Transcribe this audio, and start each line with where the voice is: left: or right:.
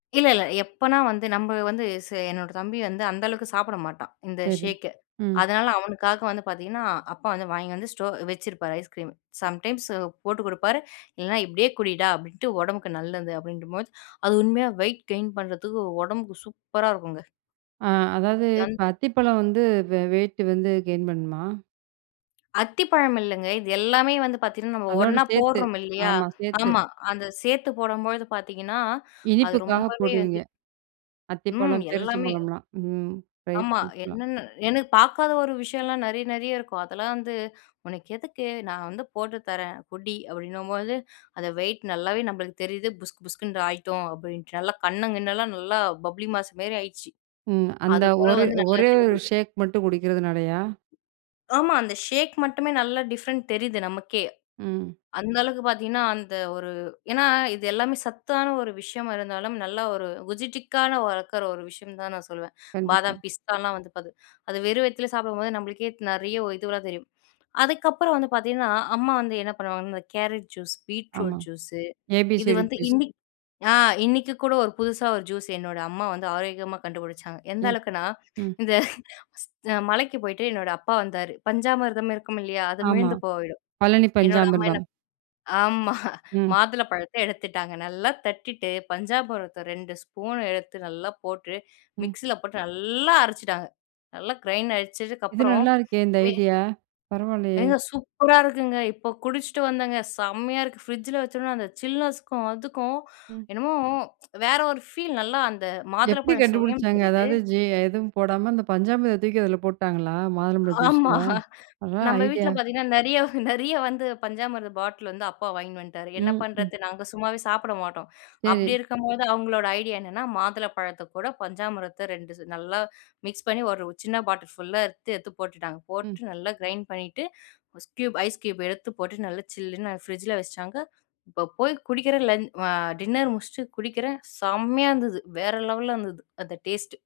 left: இல்ல, இல்ல. எப்போனா வந்து நம்ம வந்து ச என்னோட தம்பி வந்து அந்த அளவுக்கு சாப்பட மாட்டான், இந்த
right: சரி.
left: ஷேக்கு.
right: ம்.
left: அதனால அவனுக்காக வந்து பாத்தீங்கன்னா, அப்பா வந்து வாங்கி வந்து ஸ்டோ வச்சிருப்பாரு ஐஸ்கிரீம். சம்டைம்ஸ் போட்டு குடுப்பாரு, இல்லனா இப்டியே குடிடா அப்டின்ட்டு. உடம்புக்கு நல்லது அப்டின்றபோது அது உண்மையா வெயிட் கெயின் பண்றத்துக்கு உடம்புக்கு சூப்பரா இருக்குங்க.
right: ஆ. அதாவது
left: தன்
right: இப்ப அத்திப்பழம் வந்து வெ வெயிட்டு வந்து கெயின் பண்ணுமா?
left: அத்திப்பழம் இல்லங்க. இது எல்லாமே வந்து பாத்தீங்கன்னா, நம்ம
right: அதோட
left: ஒண்ணா
right: சேர்த்து,
left: போட்றோம் இல்லையா?
right: ஆமா சேர்த்து.
left: ஆமா அந்த சேர்த்து போடும்பொழுது பாத்தீங்கன்னா, அது
right: இனிப்புக்காக
left: ரொம்பவே
right: போடுவீங்க.
left: வந்து ம்.
right: அத்திப்பழம்,
left: எல்லாமே.
right: பேரிச்சம்பழம்லாம். ம். ட்ரை
left: ஆமா.
right: ஃப்ரூட்ஸ்லாம்.
left: என்னென்னு எனக்கு பாக்காத ஒரு விஷயம்லாம் நெறைய நெறைய இருக்கும். அதெல்லாம் வந்து உனக்கு எதுக்கு? நான் வந்து போட்டு தரேன் குடி அப்படின்னும்போது. அத வெயிட் நல்லாவே நம்மளுக்கு தெரியுது. புஸ்கு புஸ்குன்னு ஆயிட்டோம் அப்படின்ட்டு. நல்லா கண்ணு கிண்ணலாம் நல்லா பப்ளி மாஸ் மாரி ஆயிட்ச்சு.
right: ம். அந்த
left: அது போல
right: ஒரு
left: வந்து நல்லா
right: ஒரே ஒரு
left: தெரிஞ்சுது.
right: ஷேக் மட்டும் குடிக்கிறதுனாலயா?
left: ஆமா அந்த ஷேக் மட்டுமே நல்லா டிஃபரண்ட் தெரியுது நமக்கே.
right: ம்.
left: அந்த அளவுக்கு பாத்தீங்கன்னா, அந்த ஒரு ஏன்னா இது எல்லாமே சத்தான ஒரு விஷயமா இருந்தாலும். நல்லா ஒரு குஜிட்டிக்கான வளர்க்கிற ஒரு விஷயம் தான் நான் சொல்லுவேன்.
right: கண்டிப்பா.
left: பாதாம், பிஸ்தாலாம் வந்து பாத் அது வெறும் வயித்துலே சாப்டும்போது நம்மளுக்கே நெறைய இதுவெல்லாம் தெரியும். அதுக்கப்புறம் வந்து பாத்தீங்கன்னா, அம்மா வந்து என்ன பண்ணுவாங்கன்னா இந்த கேரட் ஜூஸ்,
right: ஆமா.
left: Beetroot juice. இது
right: ஏபிசிடி
left: வந்து
right: ஜூஸ்.
left: இன்னிக்கு ஆ இன்னைக்கு கூட ஒரு புதுசா ஒரு ஜூஸ் என்னோட அம்மா வந்து ஆரோக்கியமா கண்டுபுடிச்சாங்க. எந்த
right: ம்.
left: அளவுக்குனா
right: ம்.
left: இந்த மலைக்கு போயிட்டு என்னோட அப்பா வந்தாரு. பஞ்சாமிர்தம் இருக்கும் இல்லையா, அது
right: ஆமா.
left: மீந்தது போயிடும்
right: பழனி
left: என்னோட அம்மா என்ன
right: பஞ்சாமிர்தம்.
left: ஆமா.
right: ம்.
left: மாதுளை பழத்த எடுத்துட்டாங்க. நல்லா தட்டிட்டு பஞ்சாமிர்தத்த 2 ஸ்பூன் எடுத்து நல்லா போட்டு
right: ம்.
left: மிக்ஸியில போட்டு, நல்லா அரைச்சிட்டாங்க. நல்லா கிரைண்ட்
right: இது
left: அரைச்சதுக்கப்புறம்.
right: நல்லா இருக்கே! இந்த
left: மே
right: ஐடியா. பரவாயில்லையே!
left: ஏங்க சூப்பரா இருக்குங்க. இப்போ குடிச்சிட்டு வந்தங்க. செம்மையா இருக்குது. ஃப்ரிட்ஜில வச்சோம்னா அந்த சில்னஸுக்கும், அதுக்கும்,
right: ம்.
left: என்னமோ வேற ஒரு ஃபீல் நல்லா அந்த மாதுளை
right: எப்படி
left: பழம் சுவையும்
right: கண்டுபுடிச்சாங்க?
left: தெரியுது.
right: அதாவது ஜே எதுவும் போடாம அந்த பஞ்சாமிர்த இத தூக்கி அதுல போட்டாங்களா, மாதுளம்பழம்
left: ஆமா
right: ஜூஸில? அதான்
left: நம்ம வீட்ல
right: ஐடியா.
left: பாத்தீங்கன்னா, நெறைய நெறைய வந்து பஞ்சாமிர்த பாட்லு வந்து அப்பா வாங்கின் வன்ட்டாரு. என்ன
right: ம். ம்.
left: பண்றத்து, நாங்க சும்மாவே சாப்பட மாட்டோம். அப்படி
right: சரி.
left: இருக்கும்போது அவங்களோட ஐடியா என்னன்னா, மாதுள பழத்த கூட பஞ்சாமிரத்த 2 நல்லா மிக்ஸ் பண்ணி, ஒரு சின்ன பாட்டல் ஃபுல்லா எடுத்து, எடுத்து போட்டுட்டாங்க.
right: ம்.
left: போட்டு நல்லா கிரைண்ட் பண்ணிட்டு. கியூப் ஐஸ் கியூப் எடுத்து போட்டு நல்லா சில்லுன்னு ஃப்ரிட்ஜில வச்சுட்டாங்க. இப்போ போய் குடிக்கிறன், லன் அ டின்னர் முடிச்சுட்டு குடிக்கிறன். செம்மையா இருந்தது. வேற லெவல்ல இருந்துது அந்த டேஸ்ட்டு.